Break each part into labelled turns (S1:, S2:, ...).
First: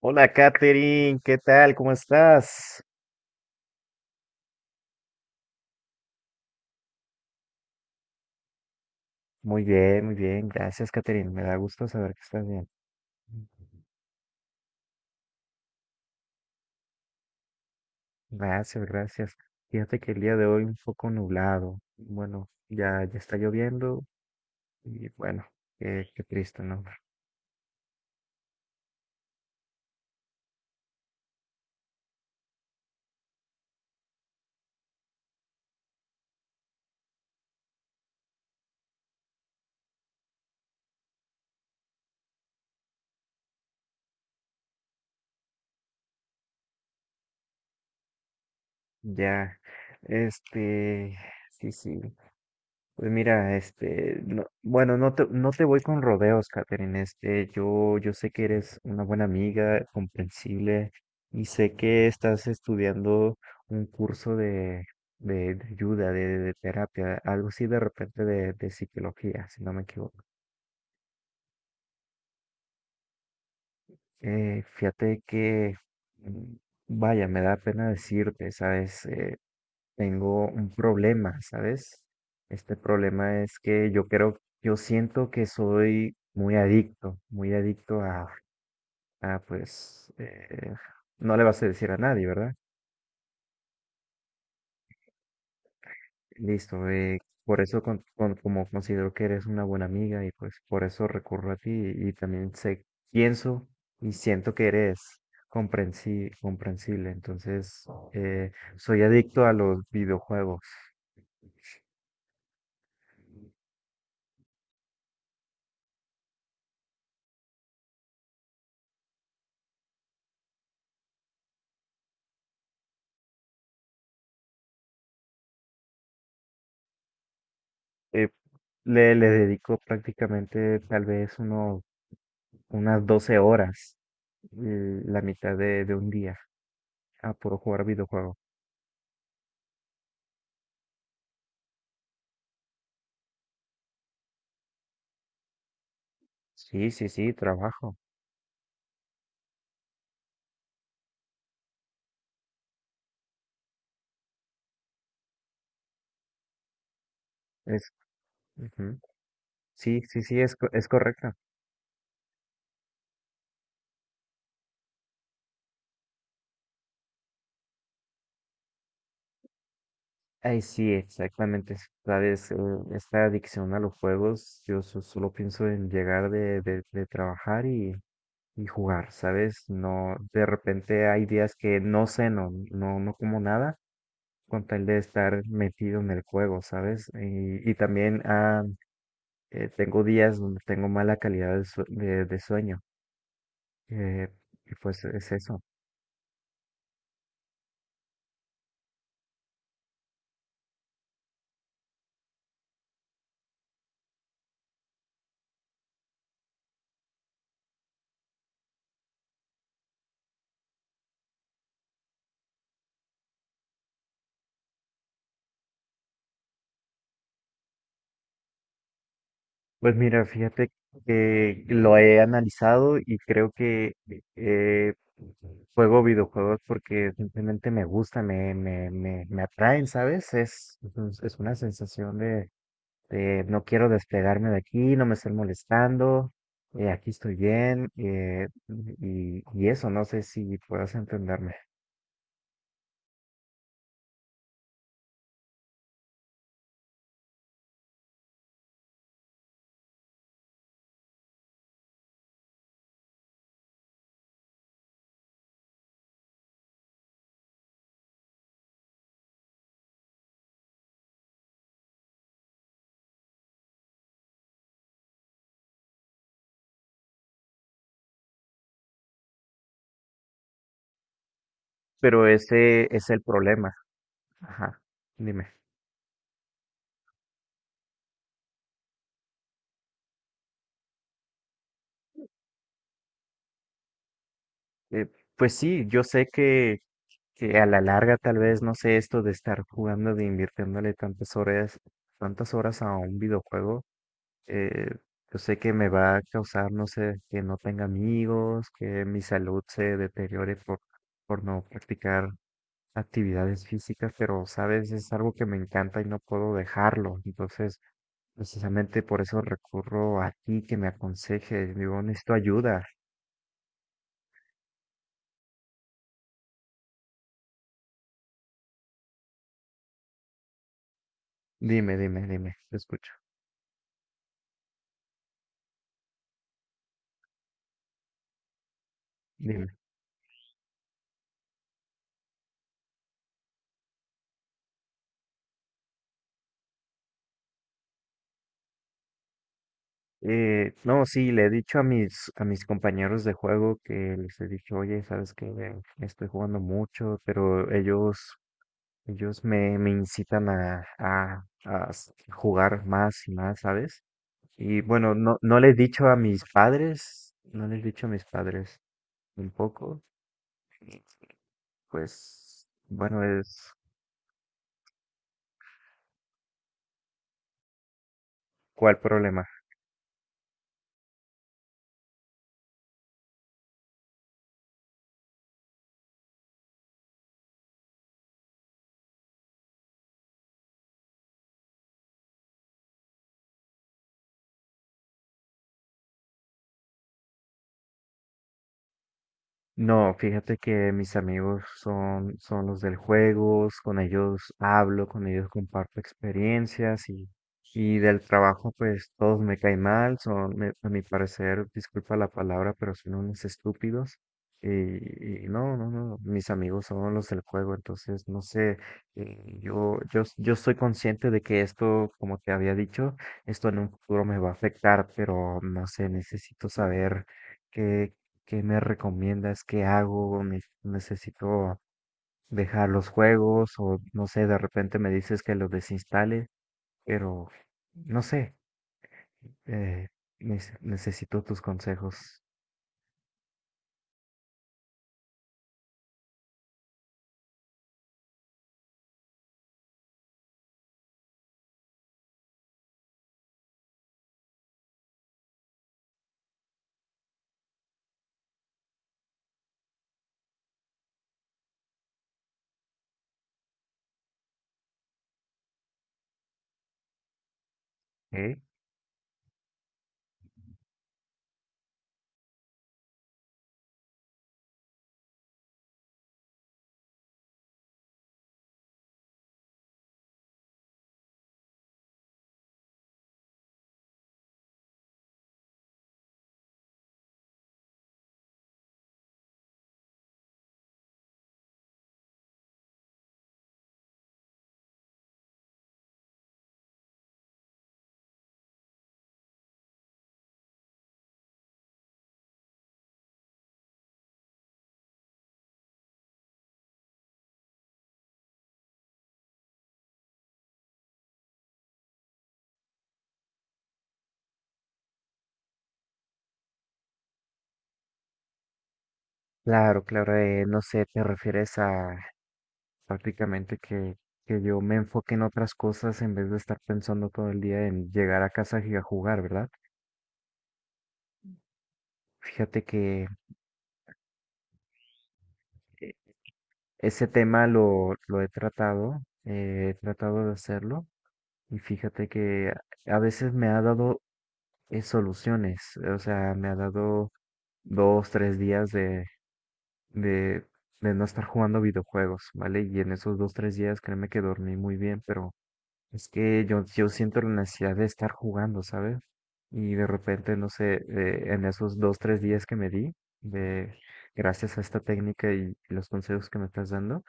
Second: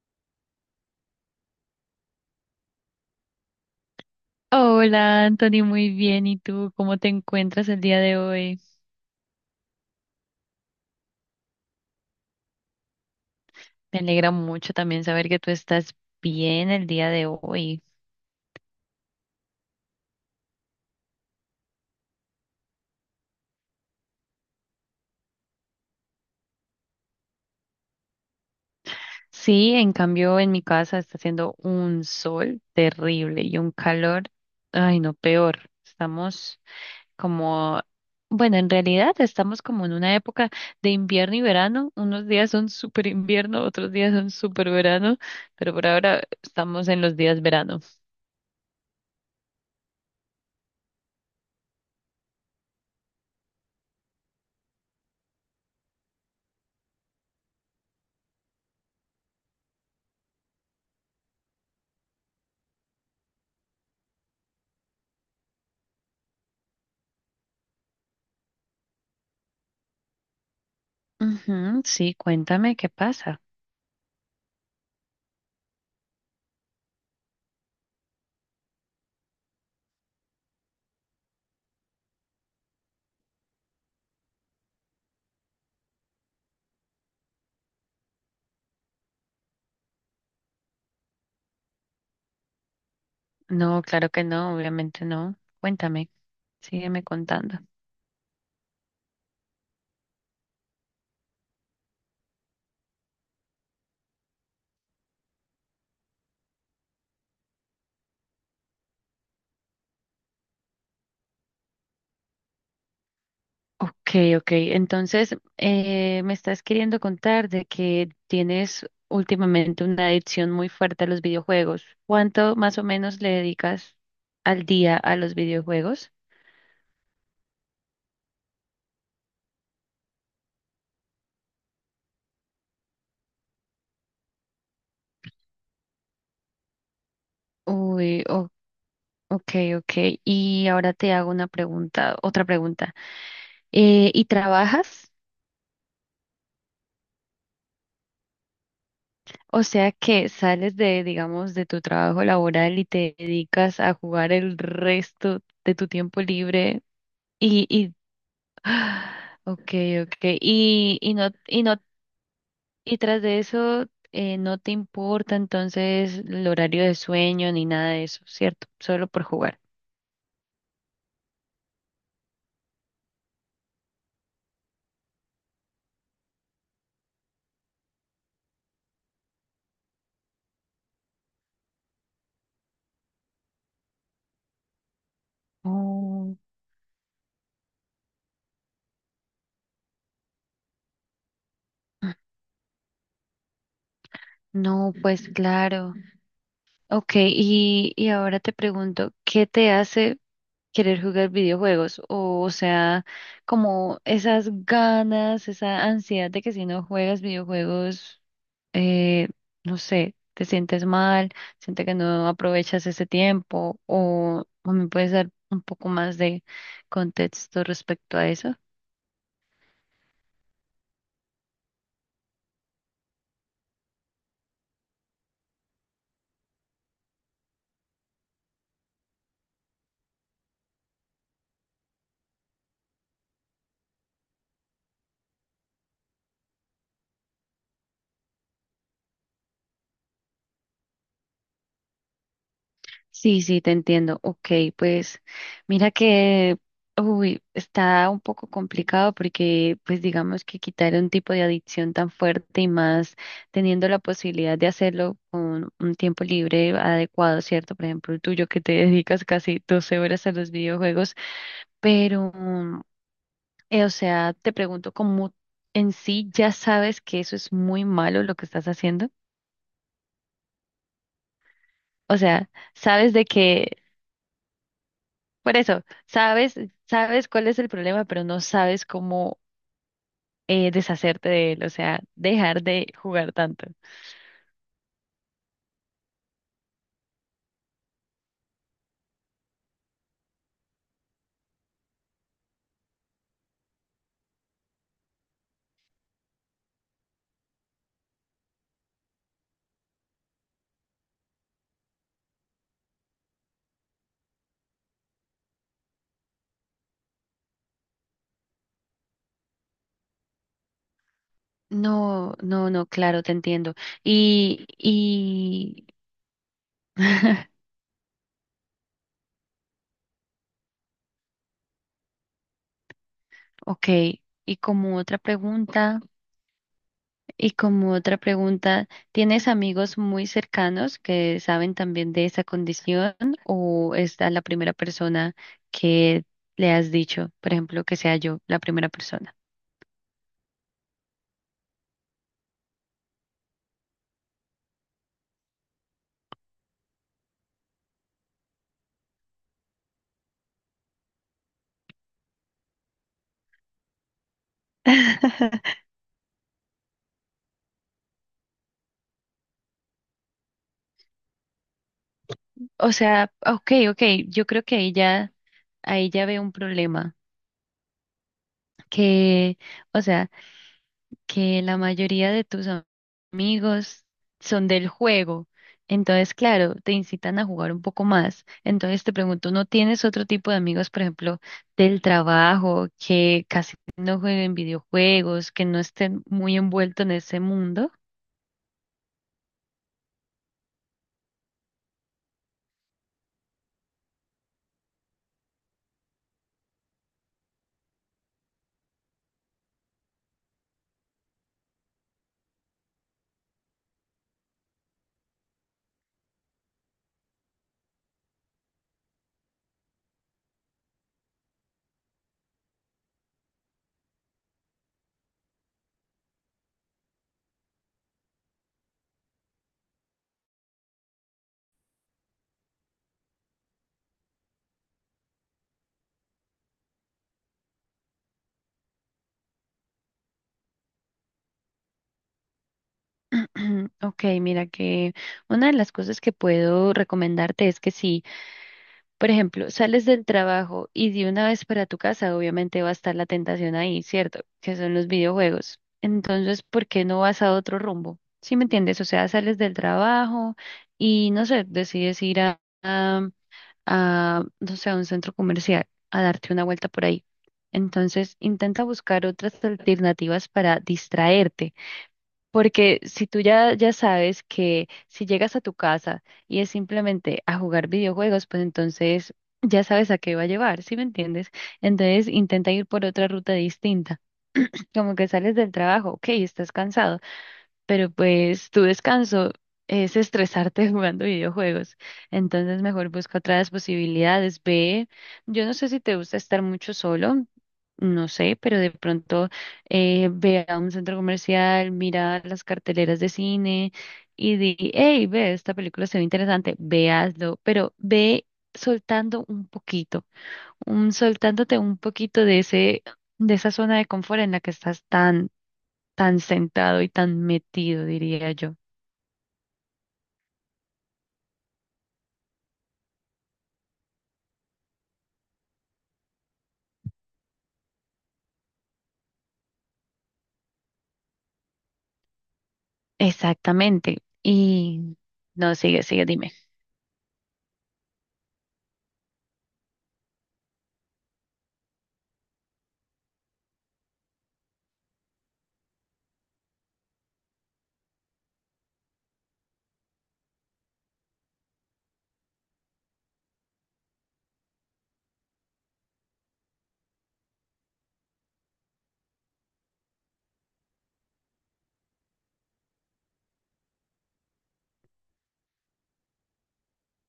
S1: Hola, Katherine, ¿qué tal? ¿Cómo estás?
S2: Hola, Anthony, muy bien. ¿Y tú cómo te encuentras el día de hoy?
S1: Muy bien, muy bien. Gracias, Katherine. Me da gusto saber que estás bien.
S2: Me alegra mucho también saber que tú estás bien el día de hoy.
S1: Gracias, gracias. Fíjate que el día de hoy un poco nublado. Bueno, ya está lloviendo y bueno, qué triste, ¿no?
S2: Sí, en cambio en mi casa está haciendo un sol terrible y un calor, ay no, peor. Estamos como, bueno, en realidad estamos como en una época de invierno y verano. Unos días son súper invierno, otros días son súper verano, pero por ahora estamos en los días verano.
S1: Ya, este, sí, sí. Pues mira, bueno, no te voy con rodeos, Catherine. Yo sé que eres una buena amiga, comprensible, y sé que estás estudiando un curso de ayuda, de terapia, algo así de repente de psicología, si no me equivoco.
S2: Ujú, sí, cuéntame qué pasa.
S1: Fíjate que, mm, vaya, me da pena decirte, ¿sabes? Tengo un problema, ¿sabes? Este problema es que yo creo, yo siento que soy muy adicto pues, no le vas a decir a nadie, ¿verdad?
S2: No, claro que no, obviamente no. Cuéntame,
S1: Listo.
S2: sígueme contando.
S1: Por eso como considero que eres una buena amiga y pues por eso recurro a ti y, también sé, pienso y siento que eres comprensible, entonces soy adicto a los videojuegos.
S2: Ok, ok. Entonces, me estás queriendo contar de que tienes últimamente una adicción muy fuerte a los videojuegos. ¿Cuánto más o menos le dedicas al día a los videojuegos?
S1: eh, le dedico prácticamente unas 12 horas, la mitad de un día, a puro jugar
S2: Uy,
S1: videojuego.
S2: ok, ok. Y ahora te hago una pregunta, otra pregunta. ¿Y trabajas?
S1: Sí, sí, sí, trabajo.
S2: O sea que sales de, digamos, de tu trabajo laboral y te dedicas a jugar el resto de tu tiempo libre y,
S1: Es,
S2: y
S1: ujú.
S2: ah, okay,
S1: Sí, sí, sí,
S2: okay.
S1: es
S2: Y no,
S1: correcto.
S2: y no, y tras de eso, no te importa entonces el horario de sueño ni nada de eso, ¿cierto? Solo por jugar.
S1: Ay, sí, exactamente. Sabes, esta adicción a los juegos, yo solo pienso en llegar de trabajar y jugar, ¿sabes? No, de repente hay días que no ceno, no, no como nada con tal de estar metido en el
S2: Oh,
S1: juego, ¿sabes? Y también tengo días donde tengo mala calidad de sueño. eh, y
S2: no,
S1: pues
S2: pues
S1: es eso.
S2: claro. Okay, y ahora te pregunto, ¿qué te hace querer jugar videojuegos, o sea, como esas ganas, esa ansiedad de que si no juegas videojuegos, eh, no sé, te sientes mal, sientes que no aprovechas ese tiempo, o me puedes dar un poco más de contexto respecto a eso.
S1: Pues mira, fíjate que lo he analizado y creo que eh, juego videojuegos porque simplemente me gusta, me atraen, ¿sabes? Es una sensación de no quiero despegarme de aquí, no me estén molestando, aquí estoy bien, y eso, no sé si puedas entenderme,
S2: Sí, sí, te entiendo. Ok, pues mira que, uy, está un poco complicado porque, pues digamos que quitar un tipo de adicción tan fuerte y más teniendo la posibilidad de hacerlo con un tiempo libre adecuado, ¿cierto? Por ejemplo, el tuyo que te dedicas casi 12 horas a los videojuegos, pero, o sea, te pregunto, ¿cómo en sí ya sabes que eso es muy malo lo que estás haciendo? O
S1: pero
S2: sea,
S1: ese es
S2: sabes
S1: el
S2: de que
S1: problema. Ajá, dime.
S2: Por eso, sabes, sabes cuál es el problema, pero no sabes cómo deshacerte de él, o sea, dejar de jugar tanto.
S1: Eh, pues sí, yo sé que a la larga tal vez, no sé, esto de estar jugando, de invirtiéndole tantas horas a un videojuego, eh, yo sé que me va a causar, no sé, que no tenga amigos, que mi salud se deteriore por no practicar actividades físicas, pero sabes, es algo que me encanta y no puedo dejarlo. Entonces, precisamente por eso recurro a ti que me aconsejes. Digo, necesito
S2: No, no,
S1: ayuda.
S2: no, claro, te entiendo. Y,
S1: Dime, dime, dime, te escucho.
S2: ok, y como otra pregunta, y como otra pregunta, ¿tienes
S1: Dime.
S2: amigos muy cercanos que saben también de esa condición o es a la primera persona que le has dicho, por ejemplo, que sea yo la primera persona?
S1: No, sí, le he dicho a a mis compañeros de juego que les he dicho, oye, sabes que estoy jugando mucho, pero ellos me incitan a jugar más y más, ¿sabes? Y bueno, no, no le he dicho a mis padres, no les he dicho a mis padres un poco, pues
S2: O
S1: bueno,
S2: sea,
S1: es
S2: ok, ok, yo creo que ahí ya veo un problema,
S1: cuál problema.
S2: que, o sea, que la mayoría de tus amigos son del juego, entonces, claro, te incitan a jugar un poco más, entonces te pregunto, ¿no tienes otro tipo de amigos, por ejemplo, del trabajo, que casi no jueguen videojuegos, que no estén muy envueltos en ese mundo?
S1: No, fíjate que mis amigos son los del juego, con ellos hablo, con ellos comparto experiencias y del trabajo pues todos me caen mal, a mi parecer, disculpa la palabra, pero son unos estúpidos y no, no, no, mis amigos son los del juego. Entonces no sé, yo estoy consciente de que esto, como te había dicho, esto en un futuro me va a afectar, pero no sé, necesito saber. ¿Qué me recomiendas? ¿Qué hago? Necesito dejar los juegos o no sé, de repente me dices que los desinstale, pero no sé, eh, necesito tus consejos.
S2: Ok, mira que una de las cosas que puedo recomendarte es que sí. Por ejemplo, sales del trabajo y de una vez para tu casa, obviamente va a estar la tentación ahí, ¿cierto? Que son los videojuegos. Entonces, ¿por qué no vas a otro rumbo? ¿Sí me entiendes? O sea, sales del trabajo y, no sé, decides ir a, no sé, a un centro comercial a darte una vuelta por ahí. Entonces,
S1: ¿Eh?
S2: intenta buscar otras alternativas para distraerte porque si tú ya, ya sabes que si llegas a tu casa y es simplemente a jugar videojuegos, pues entonces ya sabes a qué va a llevar, ¿sí me entiendes? Entonces intenta ir por otra ruta distinta. Como que sales del trabajo, ok, estás cansado pero pues tu descanso es estresarte jugando videojuegos. Entonces mejor busca otras posibilidades. Ve, yo no sé si te gusta estar mucho solo, no sé, pero de pronto ve a un centro comercial, mira las carteleras de cine y di, hey, ve, esta película se ve interesante, véaslo pero ve soltando un poquito, soltándote un poquito de ese, de esa zona de confort en la que estás tan tan centrado y tan metido, diría yo.
S1: Claro, claro, no sé, te refieres a prácticamente que yo me enfoque en otras cosas en vez de estar pensando todo el día en llegar a casa y a jugar, ¿verdad? Fíjate que
S2: Exactamente. Y no, sigue,
S1: eh,
S2: sigue, dime.
S1: ese tema lo he tratado de hacerlo. Y fíjate que a veces me ha dado soluciones, o sea, me ha dado 2, 3 días de, de no estar jugando videojuegos, ¿vale? Y en esos 2, 3 días créeme que dormí muy bien, pero es que yo siento la necesidad de estar jugando, ¿sabes? Y de repente, no sé, en esos 2, 3 días que me di, de, gracias a esta técnica y los consejos que me estás dando,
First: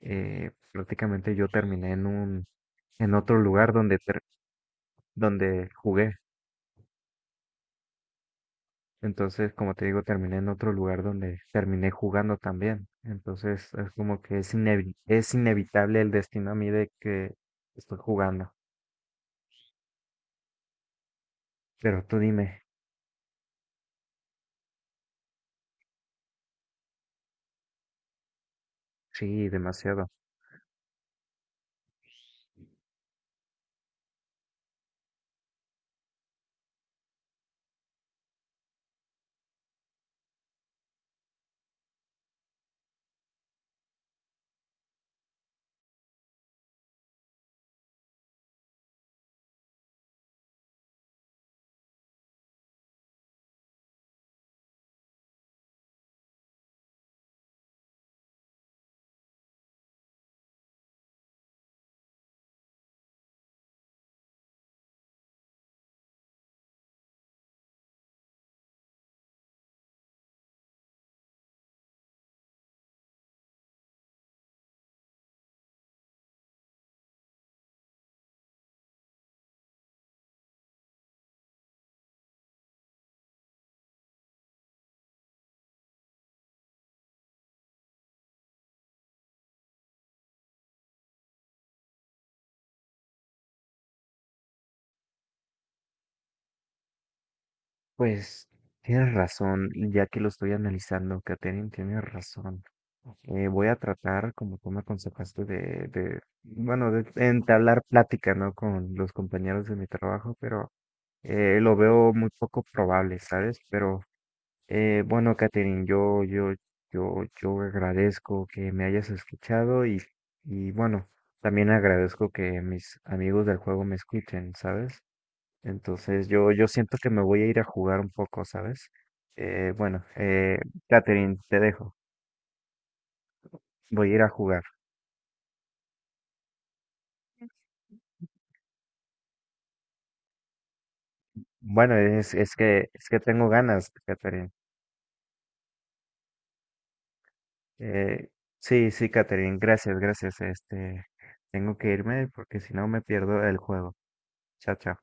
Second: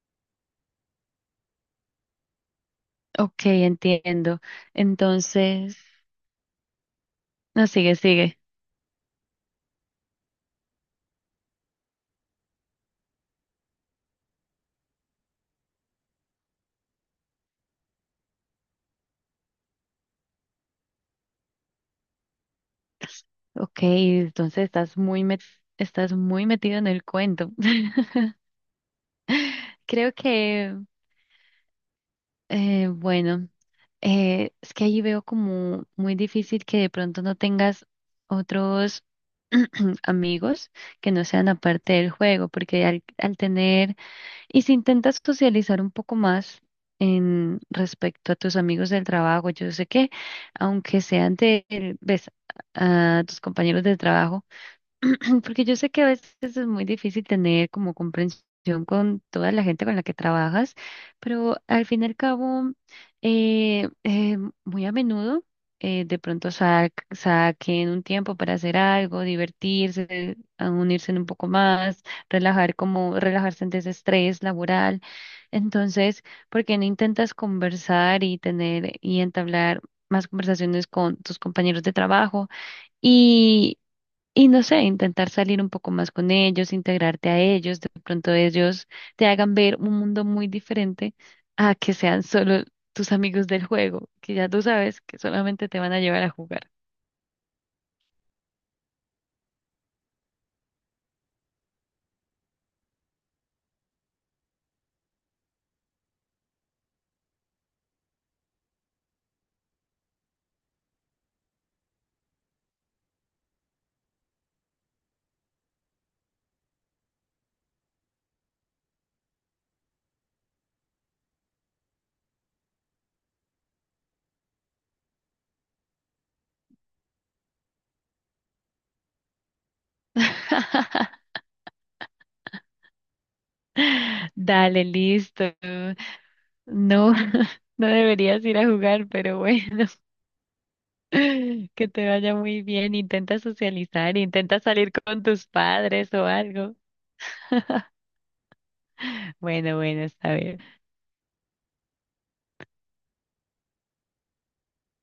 S1: prácticamente yo terminé en otro
S2: Ok,
S1: lugar
S2: entiendo.
S1: donde
S2: Entonces,
S1: jugué.
S2: no, sigue, sigue.
S1: Entonces, como te digo, terminé en otro lugar donde terminé jugando también. Entonces, es como que es inevitable el destino a mí de que estoy jugando. Pero tú dime.
S2: Ok, entonces estás muy estás muy metido en el cuento.
S1: Sí, demasiado.
S2: Creo que, bueno, es que ahí veo como muy difícil que de pronto no tengas otros amigos que no sean aparte del juego, porque al, al tener. Y si intentas socializar un poco más en respecto a tus amigos del trabajo, yo sé que aunque sean de, ves, a tus compañeros del trabajo, porque yo sé que a veces es muy difícil tener como comprensión con toda la gente con la que trabajas, pero al fin y al cabo, eh, eh, muy a menudo de pronto saquen un tiempo para hacer algo, divertirse, a unirse un poco más, relajar como relajarse ante ese estrés laboral. Entonces, ¿por qué no intentas conversar y tener y entablar más conversaciones con tus compañeros de trabajo? Y no sé, intentar salir un poco más con ellos, integrarte a ellos, de pronto ellos te hagan ver un mundo muy diferente a que sean solo tus amigos del juego, que ya tú sabes que solamente te van a llevar a jugar.
S1: Pues tienes razón, y ya que lo estoy analizando, Katherine, tienes razón. Voy a tratar, como tú me aconsejaste, bueno, de entablar plática, ¿no? Con los compañeros de mi trabajo, pero lo veo muy poco probable, ¿sabes? Pero bueno, Catherine, yo agradezco que me hayas escuchado y bueno, también agradezco que mis amigos del juego me escuchen, ¿sabes? Entonces yo siento que me voy a ir a jugar un poco, ¿sabes? Bueno, Catherine, te dejo. Voy a ir a jugar.
S2: Dale, listo. No, no deberías ir a jugar, pero bueno, que
S1: Bueno,
S2: te vaya muy bien.
S1: es que
S2: Intenta
S1: tengo ganas,
S2: socializar,
S1: Catherine.
S2: intenta salir con tus padres o algo.
S1: Eh, sí, sí, Catherine,
S2: Bueno,
S1: gracias,
S2: bueno, está
S1: gracias.
S2: bien.
S1: Tengo que irme porque si no me pierdo el juego. Chao, chao.